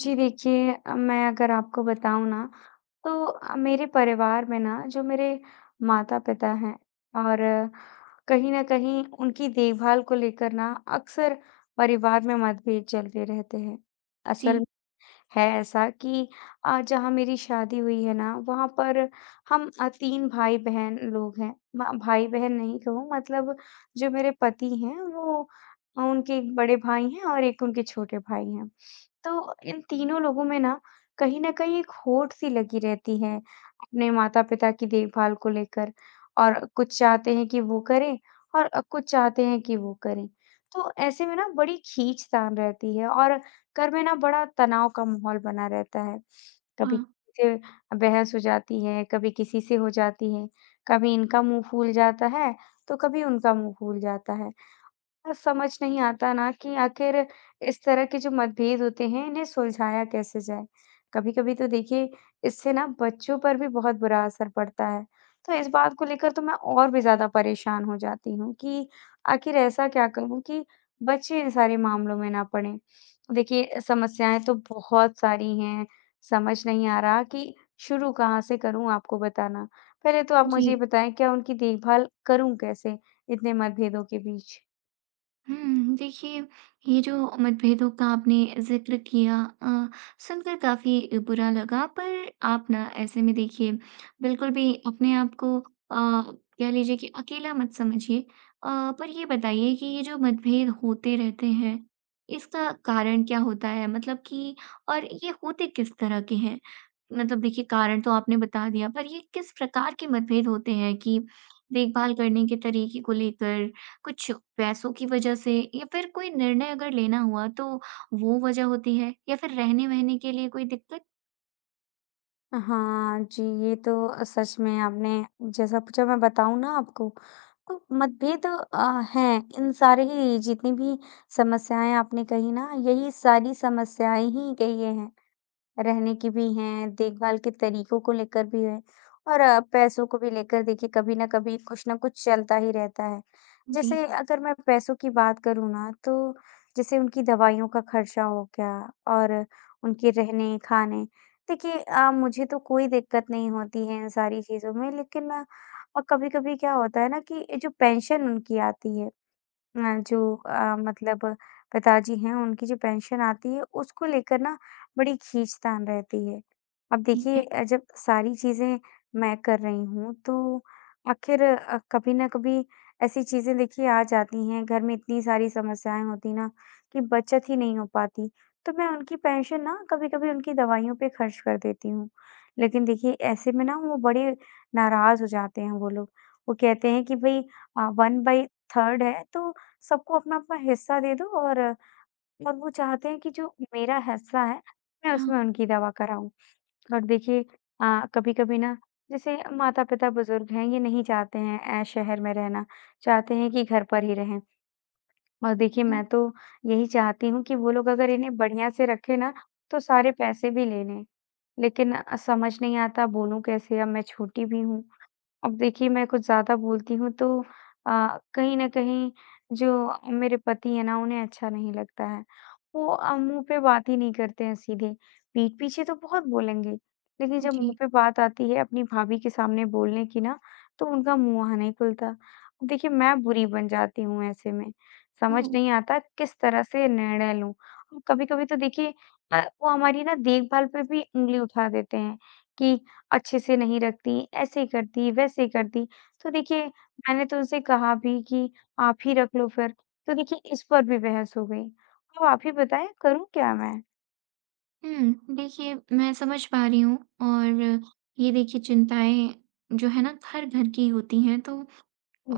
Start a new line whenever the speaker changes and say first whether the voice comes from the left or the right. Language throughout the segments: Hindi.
left: जी देखिए, मैं अगर आपको बताऊँ ना, तो मेरे परिवार में ना जो मेरे माता-पिता हैं और कहीं न कहीं उनकी देखभाल को लेकर ना अक्सर परिवार में मतभेद चलते रहते हैं। असल में
right: जी,
left: है ऐसा कि जहाँ मेरी शादी हुई है ना, वहाँ पर हम 3 भाई-बहन लोग हैं। म भाई-बहन नहीं कहूँ मतलब जो मेरे पति हैं वो उनके एक बड़े भाई हैं और एक उनके छोटे भाई हैं। तो इन तीनों लोगों में ना कहीं न कहीं एक होड़ सी लगी रहती है, अपने माता-पिता की देखभाल को लेकर और कुछ चाहते हैं कि वो करें और कुछ चाहते हैं कि वो करें। तो ऐसे में ना बड़ी खींचतान रहती है और घर में ना बड़ा तनाव का माहौल बना रहता है। कभी
right: हाँ,
left: किसी से बहस हो जाती है, कभी किसी से हो जाती है, कभी इनका मुँह फूल जाता है, तो कभी उनका मुँह फूल जाता है। समझ नहीं आता ना कि आखिर इस तरह के जो मतभेद होते हैं, इन्हें सुलझाया कैसे जाए? कभी-कभी तो देखिए, इससे ना बच्चों पर भी बहुत बुरा असर पड़ता है। तो इस बात को लेकर तो मैं और भी ज़्यादा परेशान हो जाती हूँ कि आखिर ऐसा क्या करूँ कि बच्चे इन सारे मामलों में ना पड़ें? देखिए, समस्याएँ तो बहुत सारी हैं, समझ नहीं आ रहा कि शुरू कहाँ से करूँ आपको बताना। पहले तो आप
right: जी।
left: मुझे ये बताएँ, क्या उनकी देखभाल करूँ कैसे, इतने मतभेदों के बीच?
right: हुँ, देखिए, ये जो मतभेदों का आपने ज़िक्र किया अ, सुनकर काफ़ी बुरा लगा, पर आप ना ऐसे में देखिए, बिल्कुल भी अपने आप को कह लीजिए कि अकेला मत समझिए। पर ये बताइए कि ये जो मतभेद होते रहते हैं, इसका कारण क्या होता है? मतलब कि और ये होते किस तरह के हैं? मतलब देखिए, कारण तो आपने बता दिया, पर ये किस प्रकार के मतभेद होते हैं कि देखभाल करने के तरीके को लेकर कुछ पैसों की वजह से या फिर कोई निर्णय अगर लेना हुआ तो वो वजह होती है या फिर रहने-वहने के लिए कोई दिक्कत?
left: हाँ जी, ये तो सच में आपने जैसा पूछा मैं बताऊँ ना आपको, तो मतभेद हैं इन सारे ही जितनी भी समस्याएँ आपने कही ना, यही सारी समस्याएँ ही कही हैं। रहने की भी हैं, देखभाल के तरीकों को लेकर भी है और पैसों को भी लेकर देखिए कभी न कभी कुछ न कुछ चलता ही रहता है।
right: जी,
left: जैसे अगर मैं पैसों की बात करूँ ना तो जैसे उनकी दवाइयों का खर्चा हो गया और उनके रहने-खाने देखिए मुझे तो कोई दिक्कत नहीं होती है इन सारी चीज़ों में लेकिन कभी-कभी क्या होता है ना कि जो पेंशन उनकी आती है अ, जो मतलब पिताजी हैं, उनकी जो पेंशन आती है, उसको लेकर ना बड़ी खींचतान रहती है। अब
right: ठीक है।
left: देखिए जब सारी चीज़ें मैं कर रही हूँ, तो आखिर कभी ना कभी ऐसी चीज़ें देखिए आ जाती हैं, घर में इतनी सारी समस्याएँ होती ना कि बचत ही नहीं हो पाती, तो मैं उनकी पेंशन ना कभी-कभी उनकी दवाइयों पे खर्च कर देती हूँ। लेकिन देखिए ऐसे में ना वो बड़े नाराज़ हो जाते हैं वो लोग। वो कहते हैं कि भई 1/3 है, तो सबको अपना-अपना हिस्सा दे दो और वो चाहते हैं कि जो मेरा हिस्सा है, मैं
right: हाँ।
left: उसमें उनकी दवा कराऊँ। और देखिए कभी-कभी ना जैसे माता-पिता बुज़ुर्ग हैं, ये नहीं चाहते हैं शहर में रहना, चाहते हैं कि घर पर ही रहें। और देखिए
right: हुँ,
left: मैं तो यही चाहती हूँ कि वो लोग अगर इन्हें बढ़िया से रखें ना, तो सारे पैसे भी ले लें। लेकिन समझ नहीं आता बोलूँ कैसे? अब मैं छोटी भी हूँ। अब देखिए मैं कुछ ज़्यादा बोलती हूँ तो कहीं न कहीं जो मेरे पति हैं ना उन्हें अच्छा नहीं लगता है। वो मुँह पे बात ही नहीं करते हैं सीधे, पीठ पीछे तो बहुत बोलेंगे, लेकिन जब मुँह
right: जी।
left: पे बात आती है अपनी भाभी के सामने बोलने की ना तो उनका मुँह वहाँ नहीं खुलता। अब देखिए मैं बुरी बन जाती हूँ ऐसे में, समझ
right: ओह!
left: नहीं आता किस तरह से निर्णय लूँ। कभी-कभी तो देखिए वो हमारी ना देखभाल पे भी उँगली उठा देते हैं कि अच्छे से नहीं रखती, ऐसे करती, वैसे करती। तो देखिए, मैंने तो उनसे कहा भी कि आप ही रख लो फिर। तो देखिए, इस पर भी बहस हो गई। अब आप ही बताएँ करूँ क्या मैं?
right: हुँ, देखिए मैं समझ पा रही हूँ और ये देखिए चिंताएँ जो है ना हर घर की होती हैं, तो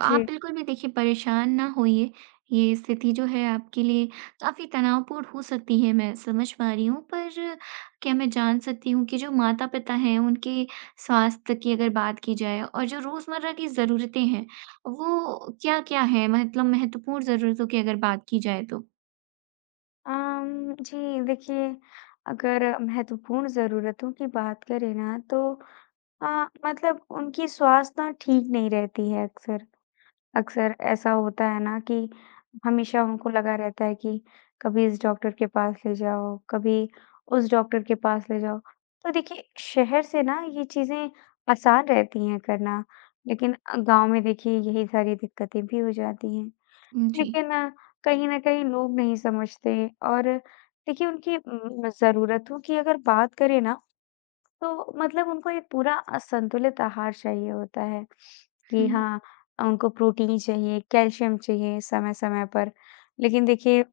right: आप
left: जी।
right: बिल्कुल भी देखिए परेशान ना होइए, ये स्थिति जो है आपके लिए काफ़ी तनावपूर्ण हो सकती है, मैं समझ पा रही हूँ। पर क्या मैं जान सकती हूँ कि जो माता-पिता हैं, उनके स्वास्थ्य की अगर बात की जाए और जो रोज़मर्रा की ज़रूरतें हैं, वो क्या-क्या हैं? मतलब महत्वपूर्ण ज़रूरतों की अगर बात की जाए तो?
left: जी देखिए, अगर महत्वपूर्ण ज़रूरतों की बात करें ना तो अ, मतलब उनकी स्वास्थ्य ना ठीक नहीं रहती है अक्सर। अक्सर ऐसा होता है ना कि हमेशा उनको लगा रहता है कि कभी इस डॉक्टर के पास ले जाओ, कभी उस डॉक्टर के पास ले जाओ। तो देखिए शहर से ना ये चीज़ें आसान रहती हैं करना, लेकिन गाँव में देखिए यही सारी दिक्कतें भी हो जाती हैं।
right: जी।
left: लेकिन कहीं न कहीं लोग नहीं समझते और देखिए उनकी ज़रूरतों की अगर बात करें ना तो मतलब उनको एक पूरा संतुलित आहार चाहिए होता है कि
right: हुँ,
left: हाँ, उनको प्रोटीन चाहिए, कैल्शियम चाहिए समय-समय पर। लेकिन देखिए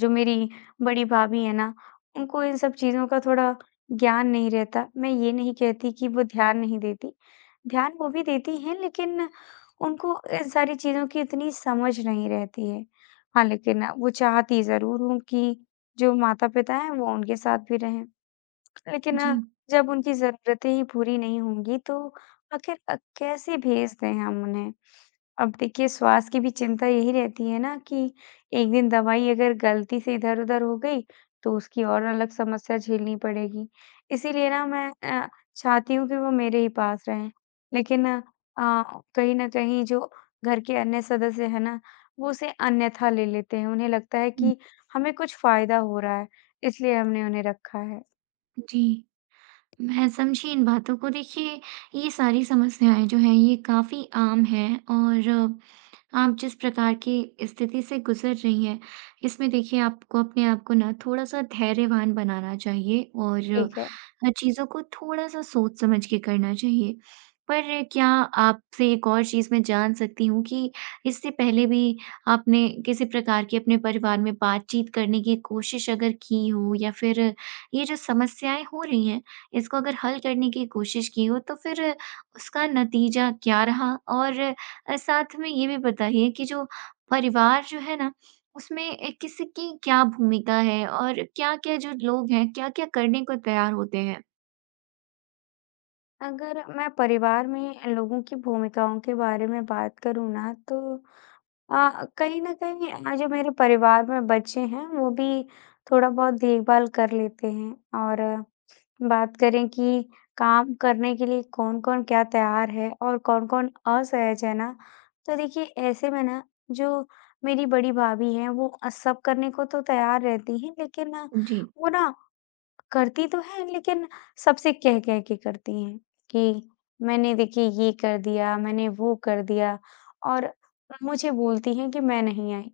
left: जो मेरी बड़ी भाभी है ना, उनको इन सब चीज़ों का थोड़ा ज्ञान नहीं रहता। मैं ये नहीं कहती कि वो ध्यान नहीं देती, ध्यान वो भी देती हैं लेकिन उनको इन सारी चीज़ों की इतनी समझ नहीं रहती है। हाँ, लेकिन वो चाहती ज़रूर हूँ कि जो माता-पिता हैं वो उनके साथ भी रहें। लेकिन
right: जी,
left: जब उनकी ज़रूरतें ही पूरी नहीं होंगी तो आखिर कैसे भेज दें हम उन्हें? अब देखिए स्वास्थ्य की भी चिंता यही रहती है ना कि एक दिन दवाई अगर गलती से इधर-उधर हो गई तो उसकी और अलग समस्या झेलनी पड़ेगी। इसीलिए ना मैं अ, चाहती हूँ कि वो मेरे ही पास रहें। लेकिन कहीं न कहीं जो घर के अन्य सदस्य हैं ना, वो उसे अन्यथा ले लेते हैं। उन्हें लगता है
right: हुँ,
left: कि हमें कुछ फ़ायदा हो रहा है इसलिए हमने उन्हें रखा है।
right: जी। मैं समझी इन बातों को। देखिए, ये सारी समस्याएँ जो हैं, ये काफ़ी आम हैं और आप जिस प्रकार की स्थिति से गुजर रही हैं, इसमें देखिए आपको अपने आप को ना थोड़ा-सा धैर्यवान बनाना चाहिए और
left: ठीक है।
right: चीज़ों को थोड़ा-सा सोच समझ के करना चाहिए। पर क्या आपसे एक और चीज़ मैं जान सकती हूँ कि इससे पहले भी आपने किसी प्रकार की अपने परिवार में बातचीत करने की कोशिश अगर की हो या फिर ये जो समस्याएँ हो रही हैं, इसको अगर हल करने की कोशिश की हो, तो फिर उसका नतीजा क्या रहा? और साथ में ये भी बताइए कि जो परिवार जो है ना, उसमें किसकी क्या भूमिका है और क्या-क्या जो लोग हैं, क्या-क्या करने को तैयार होते हैं?
left: अगर मैं परिवार में लोगों की भूमिकाओं के बारे में बात करूँ ना तो कहीं न कहीं जो मेरे परिवार में बच्चे हैं वो भी थोड़ा बहुत देखभाल कर लेते हैं। और बात करें कि काम करने के लिए कौन-कौन क्या तैयार है और कौन-कौन असहज है ना, तो देखिए ऐसे में ना जो मेरी बड़ी भाभी हैं वो सब करने को तो तैयार रहती हैं लेकिन
right: जी।
left: वो ना करती तो हैं, लेकिन सबसे कह-कह के करती हैं कि मैंने देखिए ये कर दिया, मैंने वो कर दिया और मुझे बोलती हैं कि मैं नहीं आई।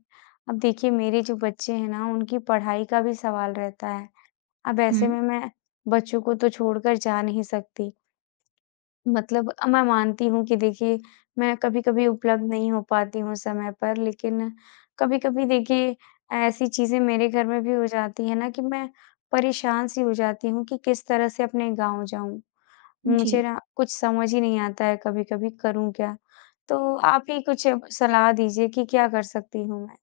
left: अब देखिए मेरे जो बच्चे हैं ना, उनकी पढ़ाई का भी सवाल रहता है। अब
right: हुँ,
left: ऐसे में मैं बच्चों को तो छोड़कर जा नहीं सकती। मतलब मैं मानती हूँ कि देखिए, मैं कभी-कभी उपलब्ध नहीं हो पाती हूँ समय पर, लेकिन कभी-कभी देखिए ऐसी चीज़ें मेरे घर में भी हो जाती हैं ना कि मैं परेशान-सी हो जाती हूँ कि किस तरह से अपने गाँव जाऊँ।
right: जी।
left: मुझे ना कुछ समझ ही नहीं आता है कभी-कभी करूँ क्या? तो आप ही कुछ सलाह दीजिए कि क्या कर सकती हूँ मैं?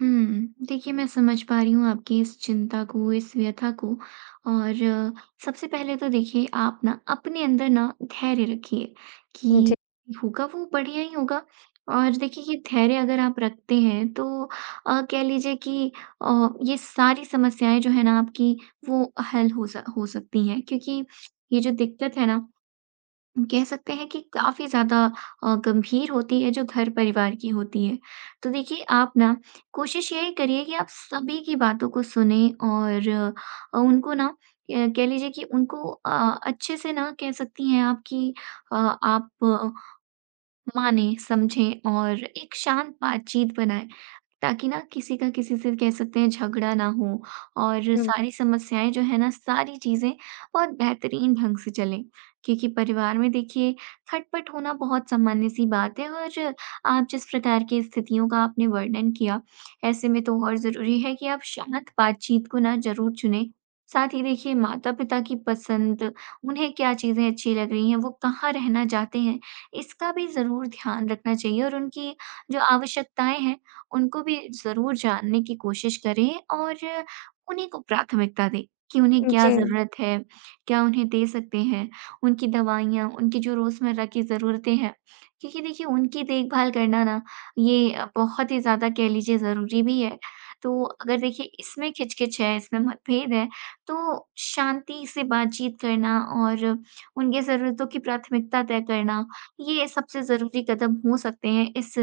right: हुँ। देखिए, मैं समझ पा रही हूँ आपकी इस चिंता को, इस व्यथा को और सबसे पहले तो देखिए आप ना अपने अंदर ना धैर्य रखिए कि
left: जी।
right: होगा वो बढ़िया ही होगा और देखिए ये धैर्य अगर आप रखते हैं तो कह लीजिए कि ये सारी समस्याएँ जो है ना आपकी वो हल हो सकती हैं क्योंकि ये जो दिक्कत है ना कह सकते हैं कि काफ़ी ज़्यादा गंभीर होती है जो घर परिवार की होती है। तो देखिए आप ना कोशिश यही करिए कि आप सभी की बातों को सुनें और उनको ना कह लीजिए कि उनको अच्छे से ना कह सकती हैं आपकी आप कि आप मानें, समझें और एक शांत बातचीत बनाएँ। ताकि ना किसी का किसी से कह सकते हैं झगड़ा ना हो और
left: हुँ।
right: सारी समस्याएँ जो है ना सारी चीज़ें बहुत बेहतरीन ढंग से चलें। क्योंकि परिवार में देखिए खटपट होना बहुत सामान्य-सी बात है और आप जिस प्रकार की स्थितियों का आपने वर्णन किया, ऐसे में तो और ज़रूरी है कि आप शांत बातचीत को ना ज़रूर चुनें। साथ ही देखिए माता-पिता की पसंद, उन्हें क्या चीज़ें अच्छी लग रही हैं, वो कहाँ रहना चाहते हैं, इसका भी ज़रूर ध्यान रखना चाहिए और उनकी जो आवश्यकताएँ हैं उनको भी ज़रूर जानने की कोशिश करें और उन्हीं को प्राथमिकता दें कि उन्हें क्या
left: जी।
right: ज़रूरत है, क्या उन्हें दे सकते हैं, उनकी दवाइयाँ, उनकी जो रोज़मर्रा की ज़रूरतें हैं। क्योंकि देखिए उनकी देखभाल करना ना ये बहुत ही ज़्यादा कह लीजिए ज़रूरी भी है। तो अगर देखिए इसमें खिचकिच है, इसमें मतभेद है, तो शांति से बातचीत करना और उनकी ज़रूरतों की प्राथमिकता तय करना, ये सबसे ज़रूरी कदम हो सकते हैं इस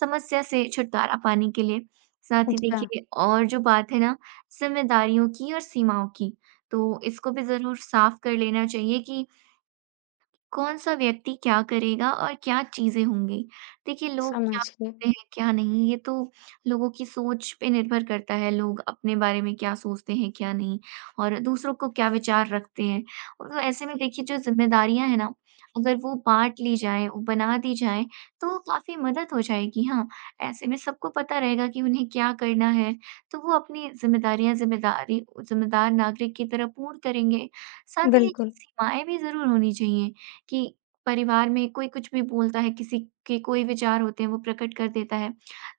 right: समस्या से छुटकारा पाने के लिए। साथ ही
left: अच्छा,
right: देखिए और जो बात है ना ज़िम्मेदारियों की और सीमाओं की, तो इसको भी ज़रूर साफ कर लेना चाहिए कि कौन-सा व्यक्ति क्या करेगा और क्या चीज़ें होंगी? देखिए लोग क्या
left: समझ गई।
right: करते हैं, क्या नहीं, ये तो लोगों की सोच पे निर्भर करता है, लोग अपने बारे में क्या सोचते हैं, क्या नहीं और दूसरों को क्या विचार रखते हैं। और तो ऐसे में देखिए जो ज़िम्मेदारियाँ हैं ना, अगर वो बाँट ली जाएँ, बना दी जाएँ, तो काफ़ी मदद हो जाएगी। हाँ, ऐसे में सबको पता रहेगा कि उन्हें क्या करना है, तो वो अपनी ज़िम्मेदार नागरिक की तरह पूर्ण करेंगे। साथ ही देखिए
left: बिल्कुल,
right: सीमाएँ भी ज़रूर होनी चाहिए। कि परिवार में कोई कुछ भी बोलता है, किसी के कोई विचार होते हैं, वो प्रकट कर देता है।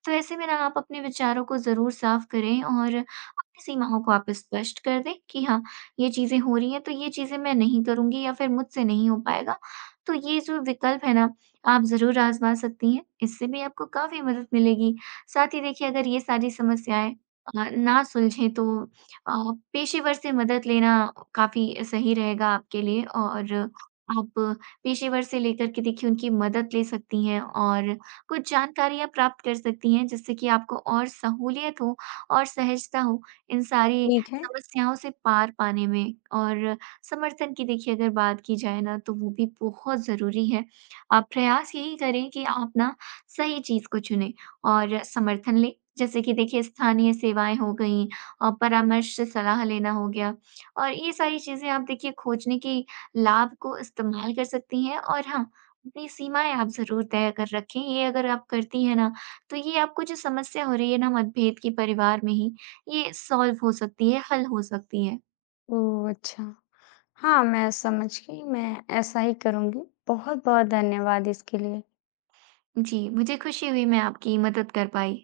right: तो ऐसे में ना आप अपने विचारों को ज़रूर साफ करें और अपनी सीमाओं को आप स्पष्ट कर दें कि हाँ, ये चीज़ें हो रही हैं, तो ये चीज़ें मैं नहीं करूँगी या फिर मुझसे नहीं हो पाएगा। तो ये जो विकल्प है ना, आप ज़रूर आज़मा सकती हैं। इससे भी आपको काफ़ी मदद मिलेगी। साथ ही देखिए अगर ये सारी समस्याएँ ना सुलझें तो पेशेवर से मदद लेना काफ़ी सही रहेगा आपके लिए और आप पेशेवर से लेकर के देखिए उनकी मदद ले सकती हैं और कुछ जानकारियाँ प्राप्त कर सकती हैं, जिससे कि आपको और सहूलियत हो और सहजता हो इन सारी
left: ठीक है।
right: समस्याओं से पार पाने में। और समर्थन की देखिए अगर बात की जाए ना तो वो भी बहुत ज़रूरी है। आप प्रयास यही करें कि आप ना सही चीज़ को चुनें और समर्थन लें, जैसे कि देखिए स्थानीय सेवाएँ हो गईं परामर्श से सलाह लेना हो गया और ये सारी चीज़ें आप देखिए खोजने की लाभ को इस्तेमाल कर सकती हैं और हाँ, अपनी सीमाएँ आप ज़रूर तय कर रखें। ये अगर आप करती हैं ना, तो ये आपको जो समस्या हो रही है ना मतभेद की परिवार में ही, ये सॉल्व हो सकती है, हल हो सकती है।
left: ओह! अच्छा। हाँ, मैं समझ गई, मैं ऐसा ही करूँगी। बहुत-बहुत धन्यवाद इसके लिए।
right: जी, मुझे खुशी हुई मैं आपकी मदद कर पाई।